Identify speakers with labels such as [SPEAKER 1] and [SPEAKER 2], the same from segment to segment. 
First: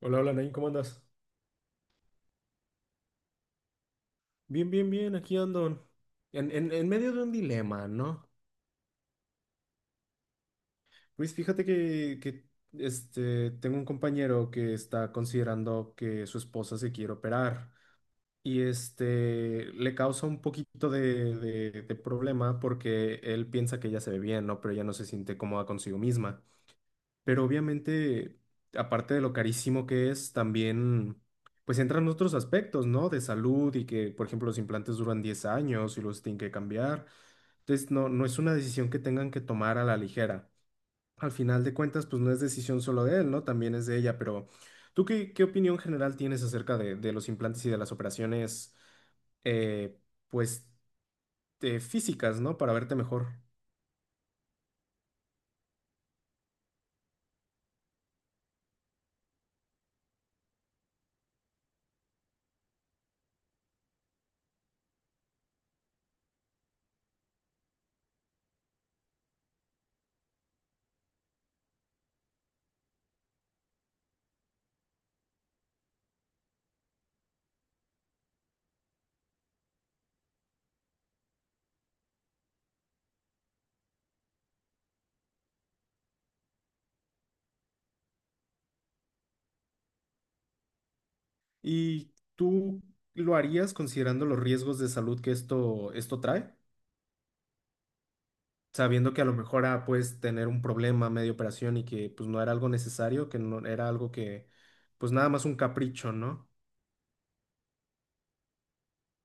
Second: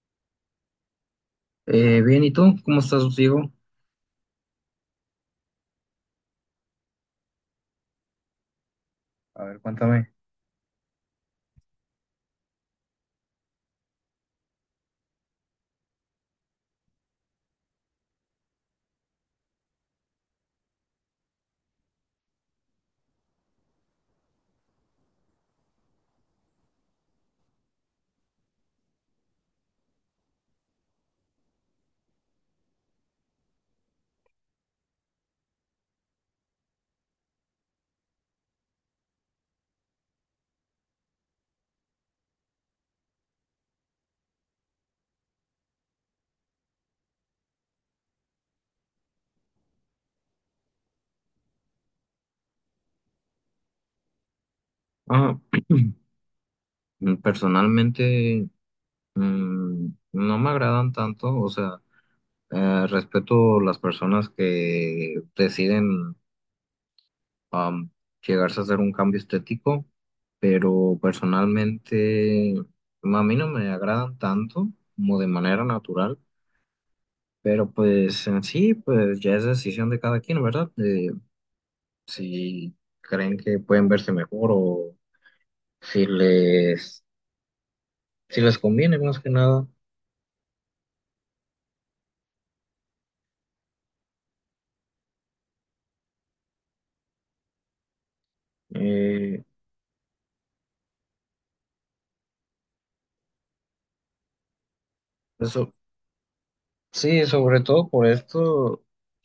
[SPEAKER 1] Hola, hola, Nain, ¿cómo andas?
[SPEAKER 2] Bien, ¿y tú? ¿Cómo estás, Diego?
[SPEAKER 1] Bien, bien, bien, aquí ando. En medio de un dilema, ¿no?
[SPEAKER 2] A ver, cuéntame.
[SPEAKER 1] Luis, fíjate que tengo un compañero que está considerando que su esposa se quiere operar y le causa un poquito de problema porque él piensa que ella se ve bien, ¿no? Pero ella no se siente cómoda consigo misma. Pero obviamente, aparte de lo carísimo que es, también pues entran otros aspectos, ¿no? De salud y que, por ejemplo, los implantes duran 10 años y los tienen que cambiar. Entonces, no, no es una decisión que tengan que tomar a la ligera. Al final de cuentas, pues no es decisión solo de él, ¿no? También es de ella, pero ¿tú qué opinión general tienes acerca de los implantes y de las operaciones, eh, pues, físicas, ¿no? Para verte mejor.
[SPEAKER 2] Ah, personalmente, mm, no me agradan tanto, o sea, respeto las personas que deciden am, llegarse a hacer un cambio estético, pero personalmente a mí no me agradan tanto como de manera natural, pero pues en sí, pues ya es decisión de cada quien, ¿verdad? De si creen que pueden verse mejor o si si les conviene más que nada.
[SPEAKER 1] ¿Y tú lo harías considerando los riesgos de salud que esto trae? Sabiendo que a lo
[SPEAKER 2] Eh,
[SPEAKER 1] mejor puedes tener un problema medio operación y que pues no era algo necesario, que no era algo que pues nada más un
[SPEAKER 2] eso,
[SPEAKER 1] capricho, ¿no?
[SPEAKER 2] sí, sobre todo por esto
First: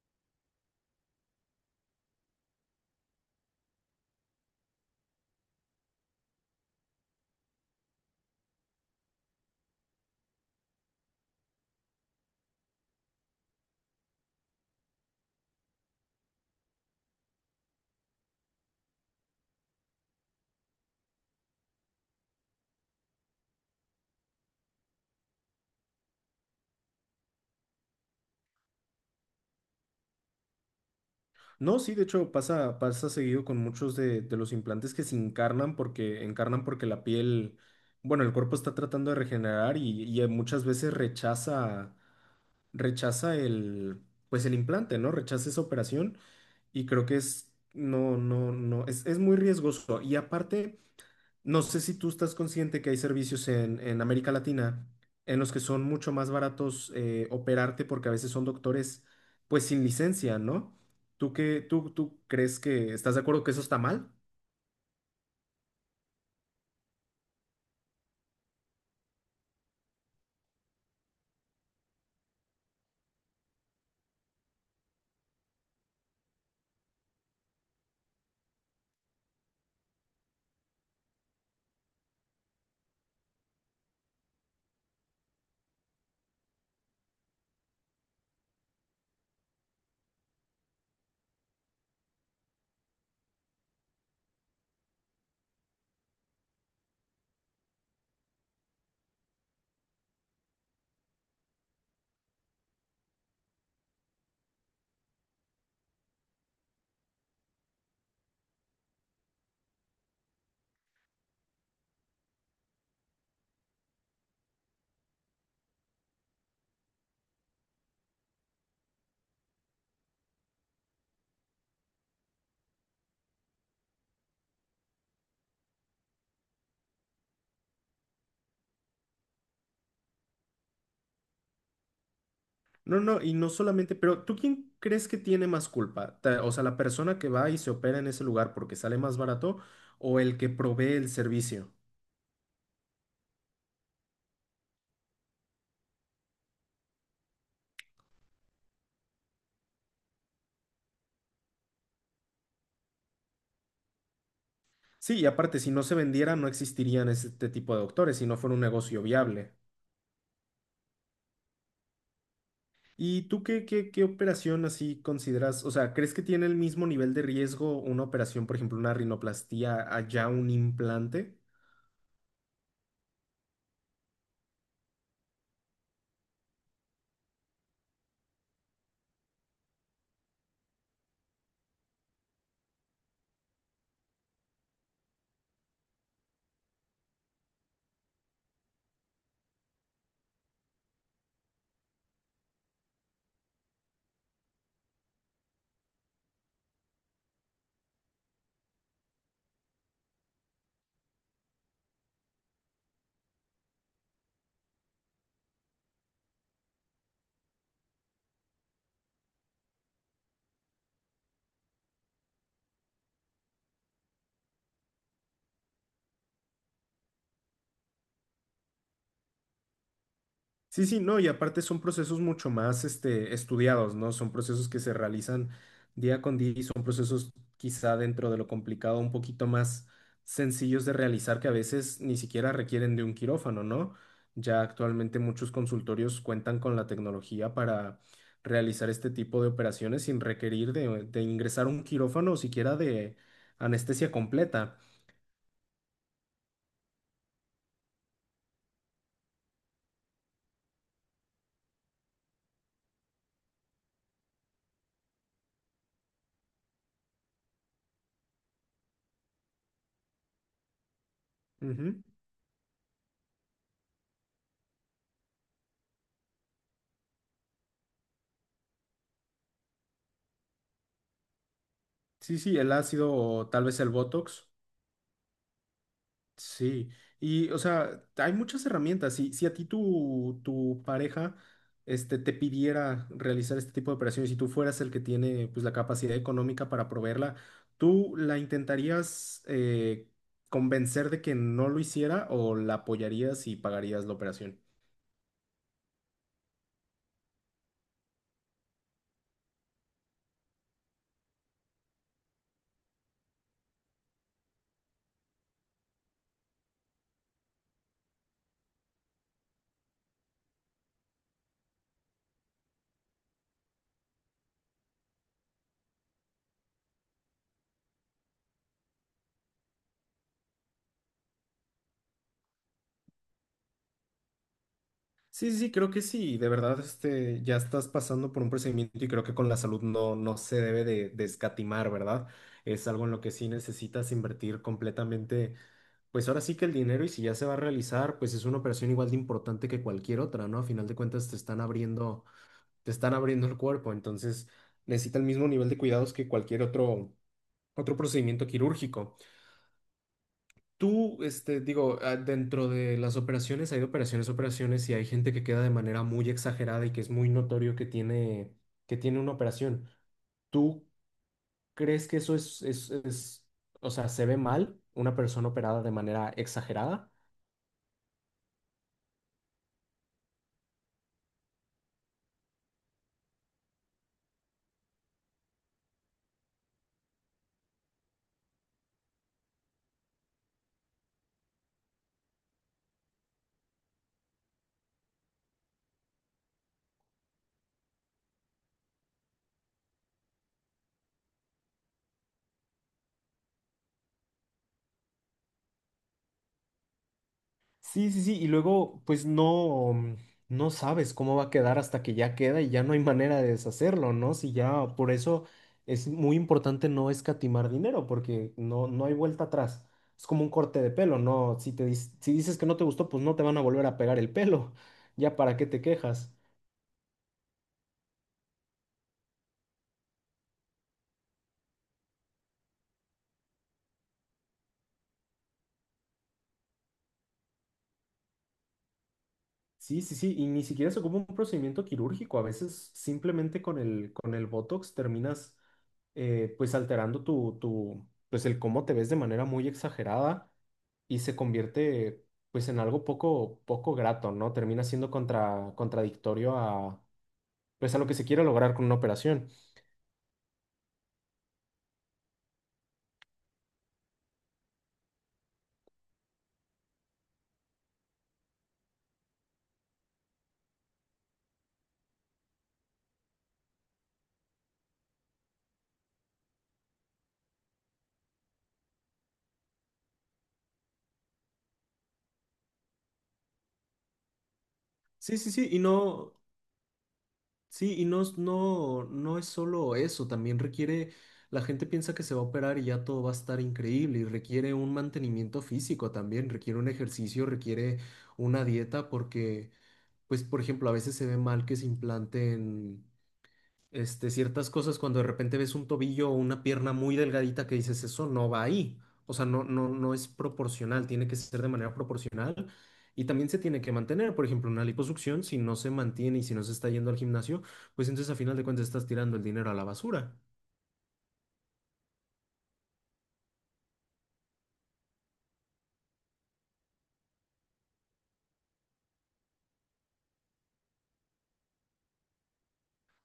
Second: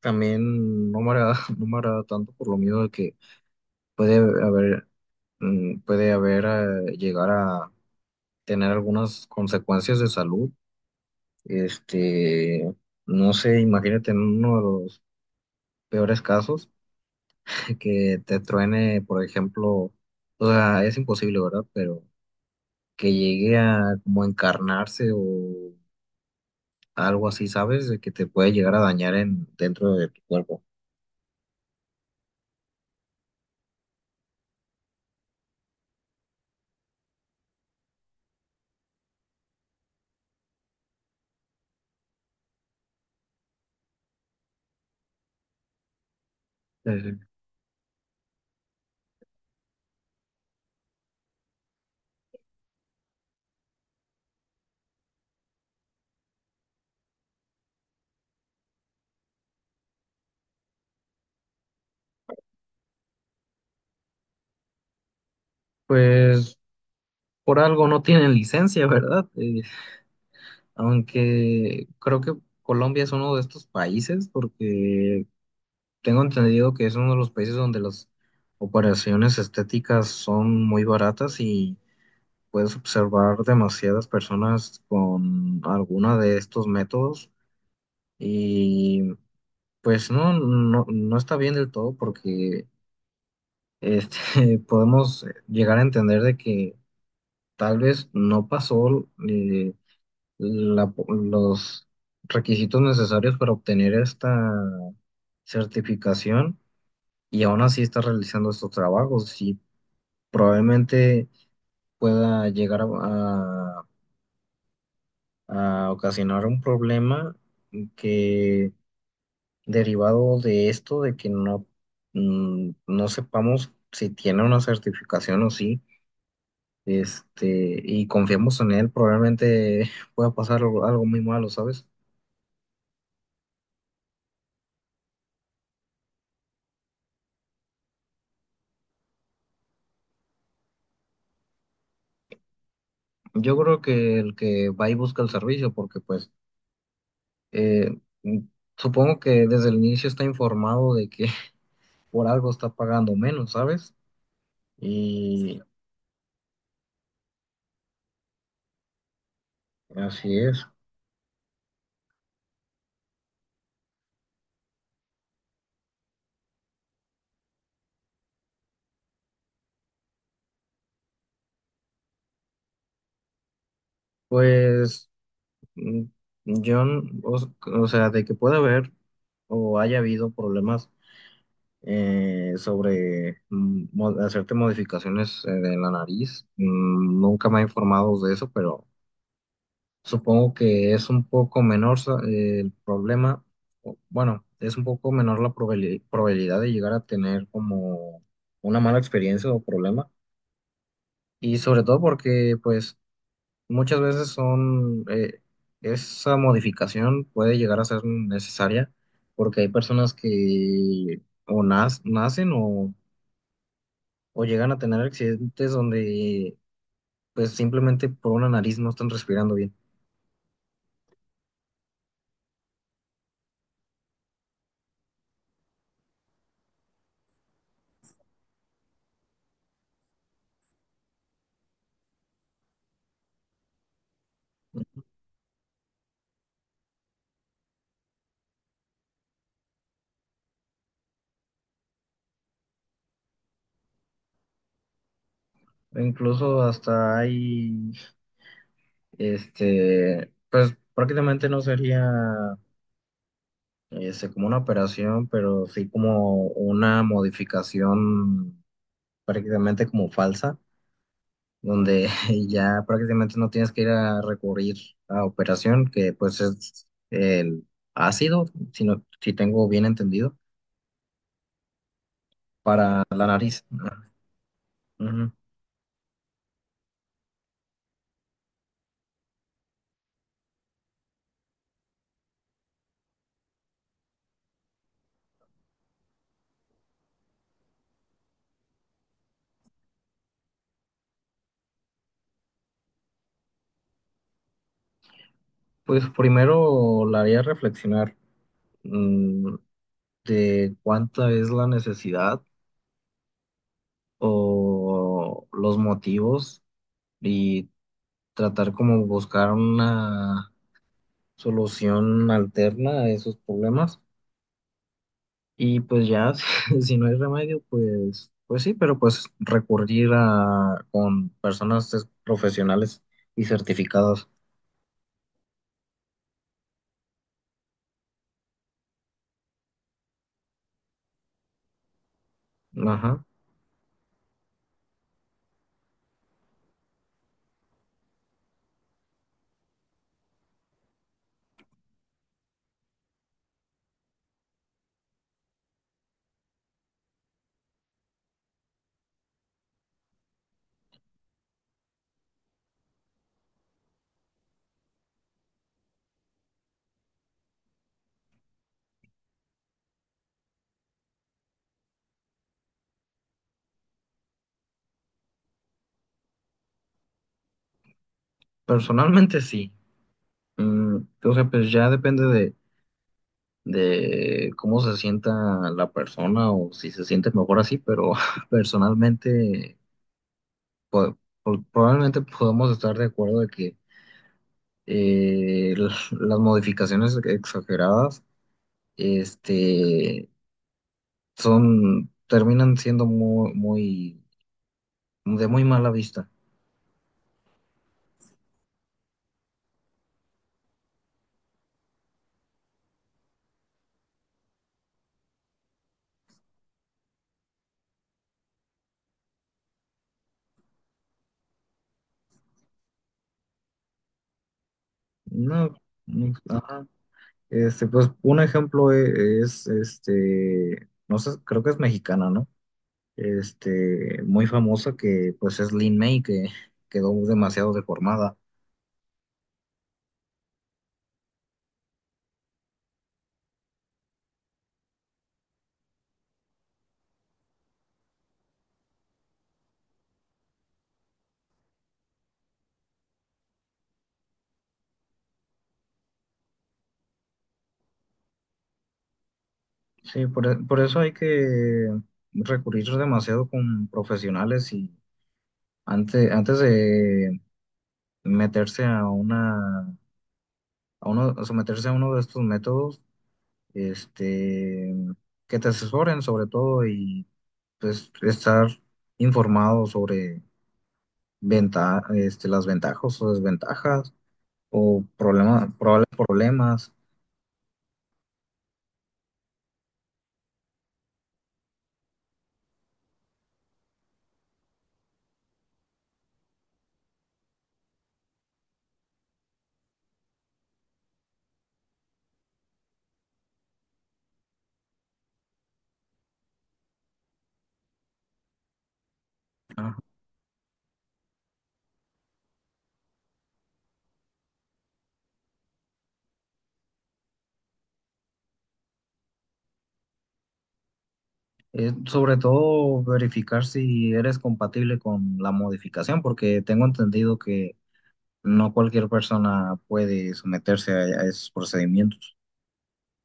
[SPEAKER 2] también no me agrada, no me agrada tanto por lo miedo de que puede haber, puede haber llegar a tener algunas consecuencias de salud. Este, no sé, imagínate en uno de los peores casos que te truene, por ejemplo, o sea, es imposible, ¿verdad? Pero que llegue a como encarnarse o algo así, ¿sabes? De que te puede llegar a dentro de tu cuerpo.
[SPEAKER 1] No, sí, de hecho pasa, pasa seguido con muchos de los implantes que se encarnan porque la piel, bueno, el cuerpo está tratando de regenerar y muchas veces rechaza, rechaza el, pues el implante, ¿no? Rechaza esa operación y creo que
[SPEAKER 2] Eh,
[SPEAKER 1] es, no, no, no, es muy riesgoso. Y aparte... No sé si tú estás consciente que hay servicios en América Latina en los que son mucho más baratos operarte porque a veces son doctores pues sin licencia, ¿no? ¿Tú qué, tú crees que estás de acuerdo que eso está mal?
[SPEAKER 2] pues por algo no tienen licencia, ¿verdad? Aunque creo que Colombia es uno de estos países porque tengo entendido que es uno de los países donde las operaciones estéticas son muy baratas y puedes observar demasiadas personas con alguna de estos métodos y pues no está bien del todo porque podemos llegar a entender de que tal vez no pasó los requisitos necesarios para obtener esta certificación y aún así está realizando estos trabajos y probablemente pueda llegar a ocasionar un problema que derivado de esto, de que no, no sepamos si tiene una certificación o sí. Y confiamos en él, probablemente pueda pasar algo muy malo, ¿sabes?
[SPEAKER 1] No, no, y no solamente, pero ¿tú quién crees que tiene más culpa? O sea, la persona que va y se opera en ese lugar porque sale más barato o el que provee el servicio.
[SPEAKER 2] Yo creo que el que va y busca el servicio, porque pues eh, mm, supongo que desde el inicio está informado de que por algo está pagando menos, ¿sabes?
[SPEAKER 1] Sí, y aparte,
[SPEAKER 2] Y
[SPEAKER 1] si no se vendiera, no existirían este tipo de doctores, si no fuera un negocio viable.
[SPEAKER 2] así es.
[SPEAKER 1] ¿Y tú qué operación así consideras? O sea, ¿crees que tiene el mismo nivel de riesgo una operación, por ejemplo, una rinoplastía, allá un implante?
[SPEAKER 2] Pues mm, yo, n- o, o sea, de que pueda haber o haya habido problemas sobre hacerte modificaciones de la nariz. Nunca me he informado de eso, pero supongo que es un poco menor el problema. Bueno, es un poco menor la probabilidad de llegar a tener como una mala experiencia o problema. Y sobre todo porque, pues, muchas veces son, esa modificación puede llegar a ser necesaria porque hay personas que o nacen o llegan a tener accidentes donde pues simplemente por una nariz no están respirando bien.
[SPEAKER 1] Sí, sí, no, y aparte son procesos mucho más estudiados, ¿no? Son procesos que se realizan día con día y son procesos quizá dentro de lo complicado un poquito más sencillos de realizar que a veces ni siquiera requieren de un quirófano, ¿no? Ya actualmente muchos consultorios cuentan con la tecnología para realizar este tipo de operaciones sin requerir de ingresar un quirófano o siquiera de anestesia completa.
[SPEAKER 2] O incluso hasta hay, pues prácticamente no sería como una operación, pero sí como una modificación prácticamente como falsa,
[SPEAKER 1] Ujú.
[SPEAKER 2] donde ya prácticamente no tienes que ir a recurrir a operación, que pues es el ácido, si, si tengo bien entendido,
[SPEAKER 1] Sí, sí, el
[SPEAKER 2] para
[SPEAKER 1] ácido
[SPEAKER 2] la
[SPEAKER 1] o
[SPEAKER 2] nariz.
[SPEAKER 1] tal vez el Botox.
[SPEAKER 2] Ujú.
[SPEAKER 1] Sí, y o sea, hay muchas herramientas. Si a ti tu pareja te pidiera realizar este tipo de operaciones y tú fueras el que tiene pues, la capacidad económica para proveerla, ¿tú la intentarías convencer de que no lo hiciera o la apoyarías y pagarías la operación?
[SPEAKER 2] Pues primero la haría reflexionar mm, de cuánta es la necesidad o los motivos y tratar como buscar una solución alterna a esos problemas. Y pues ya, si no hay remedio, pues, pues sí, pero pues recurrir a con personas profesionales y certificadas.
[SPEAKER 1] Sí, sí, creo que sí. De verdad, ya estás pasando por un procedimiento y creo que con la salud no, no se debe de escatimar, ¿verdad? Es algo en lo
[SPEAKER 2] Ajá.
[SPEAKER 1] que sí necesitas invertir completamente. Pues ahora sí que el dinero y si ya se va a realizar, pues es una operación igual de importante que cualquier otra, ¿no? A final de cuentas te están abriendo el cuerpo, entonces necesita el mismo nivel de cuidados que otro procedimiento quirúrgico. Tú, dentro de las operaciones hay de operaciones, a operaciones y hay gente que queda de manera muy exagerada y que es muy notorio que tiene una operación. ¿Tú crees que eso o sea, se ve mal una persona operada de manera exagerada?
[SPEAKER 2] Personalmente sí. Mm, o sea, pues ya depende de cómo se sienta la persona o si se siente mejor así, pero personalmente po- probablemente podemos estar de acuerdo de que las modificaciones exageradas este, son, terminan siendo muy, de muy mala vista.
[SPEAKER 1] Sí, sí, sí, y luego pues no, no sabes cómo va a quedar hasta que ya queda y ya no hay manera de deshacerlo, ¿no? Si ya, por eso es muy importante no escatimar dinero porque no, no hay vuelta atrás. Es como un corte de pelo, ¿no? Si te, si dices que no te gustó, pues no te van a volver a pegar el pelo. Ya para qué
[SPEAKER 2] No,
[SPEAKER 1] te
[SPEAKER 2] no,
[SPEAKER 1] quejas.
[SPEAKER 2] ajá. Pues un ejemplo es, este, no sé, creo que es mexicana, ¿no? Este, muy famosa que pues es Lin May, que quedó demasiado deformada.
[SPEAKER 1] Sí, sí, sí, y ni siquiera se ocupa un procedimiento quirúrgico. A veces simplemente con el Botox terminas pues alterando tu, pues el cómo te ves de manera muy exagerada y se convierte pues en algo poco grato, ¿no? Termina siendo contradictorio a, pues a lo que se quiere lograr con una operación.
[SPEAKER 2] Sí, por eso hay que recurrir demasiado con profesionales y antes de meterse a a someterse a uno de estos métodos, este, que te asesoren sobre todo y pues estar informado sobre este, las ventajas o desventajas o
[SPEAKER 1] Sí, sí,
[SPEAKER 2] probables problemas.
[SPEAKER 1] sí, y no, no, no es solo eso, también requiere, la gente piensa que se va a operar y ya todo va a estar increíble, y requiere un mantenimiento físico también, requiere un ejercicio, requiere una dieta, porque, pues, por ejemplo, a veces se ve mal que se implanten ciertas cosas cuando de repente ves un tobillo o una pierna muy delgadita que dices, eso no va ahí. O sea, no, no, no es proporcional, tiene que ser de manera proporcional y también se tiene que mantener. Por ejemplo, una liposucción, si no se mantiene y si no se está yendo al gimnasio, pues entonces a final de cuentas estás tirando el dinero a la basura.
[SPEAKER 2] Sobre todo verificar si eres compatible con la modificación, porque tengo entendido que no cualquier persona puede someterse a esos procedimientos.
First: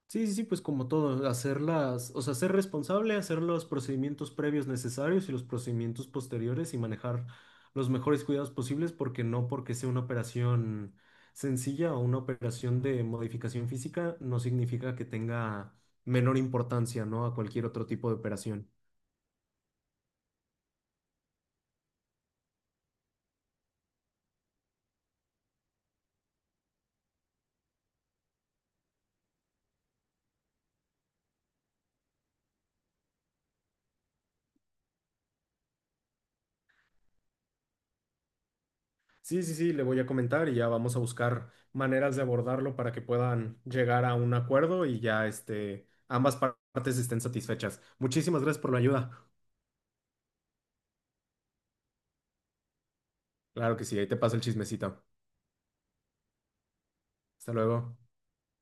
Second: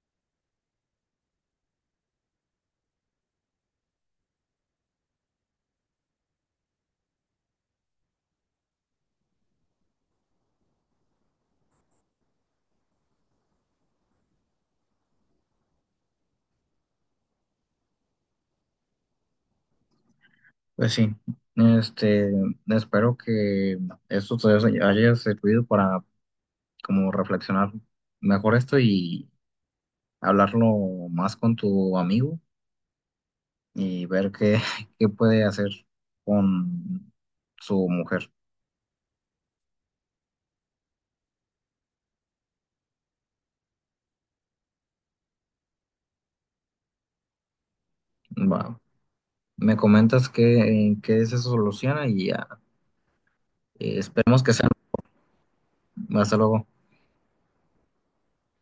[SPEAKER 1] Sí, sí, sí, pues como todo, hacerlas, o sea, ser responsable, hacer los procedimientos previos necesarios y los procedimientos posteriores y manejar los mejores cuidados posibles, porque no porque sea una operación sencilla o una operación de modificación física, no significa que tenga menor importancia, ¿no? A cualquier otro tipo de operación.
[SPEAKER 2] Pues sí, este, espero que esto te haya servido para como reflexionar mejor esto y hablarlo más con tu amigo y ver qué, qué puede hacer con su mujer.
[SPEAKER 1] Sí, sí, sí, le voy a comentar y ya vamos a buscar maneras de abordarlo para que puedan llegar a un acuerdo y ya ambas partes estén satisfechas. Muchísimas
[SPEAKER 2] Va.
[SPEAKER 1] gracias por la ayuda.
[SPEAKER 2] Me comentas en qué se soluciona y ya.
[SPEAKER 1] Claro que
[SPEAKER 2] Y
[SPEAKER 1] sí, ahí te paso el
[SPEAKER 2] esperemos que sean.
[SPEAKER 1] chismecito.
[SPEAKER 2] Hasta luego.
[SPEAKER 1] Hasta luego.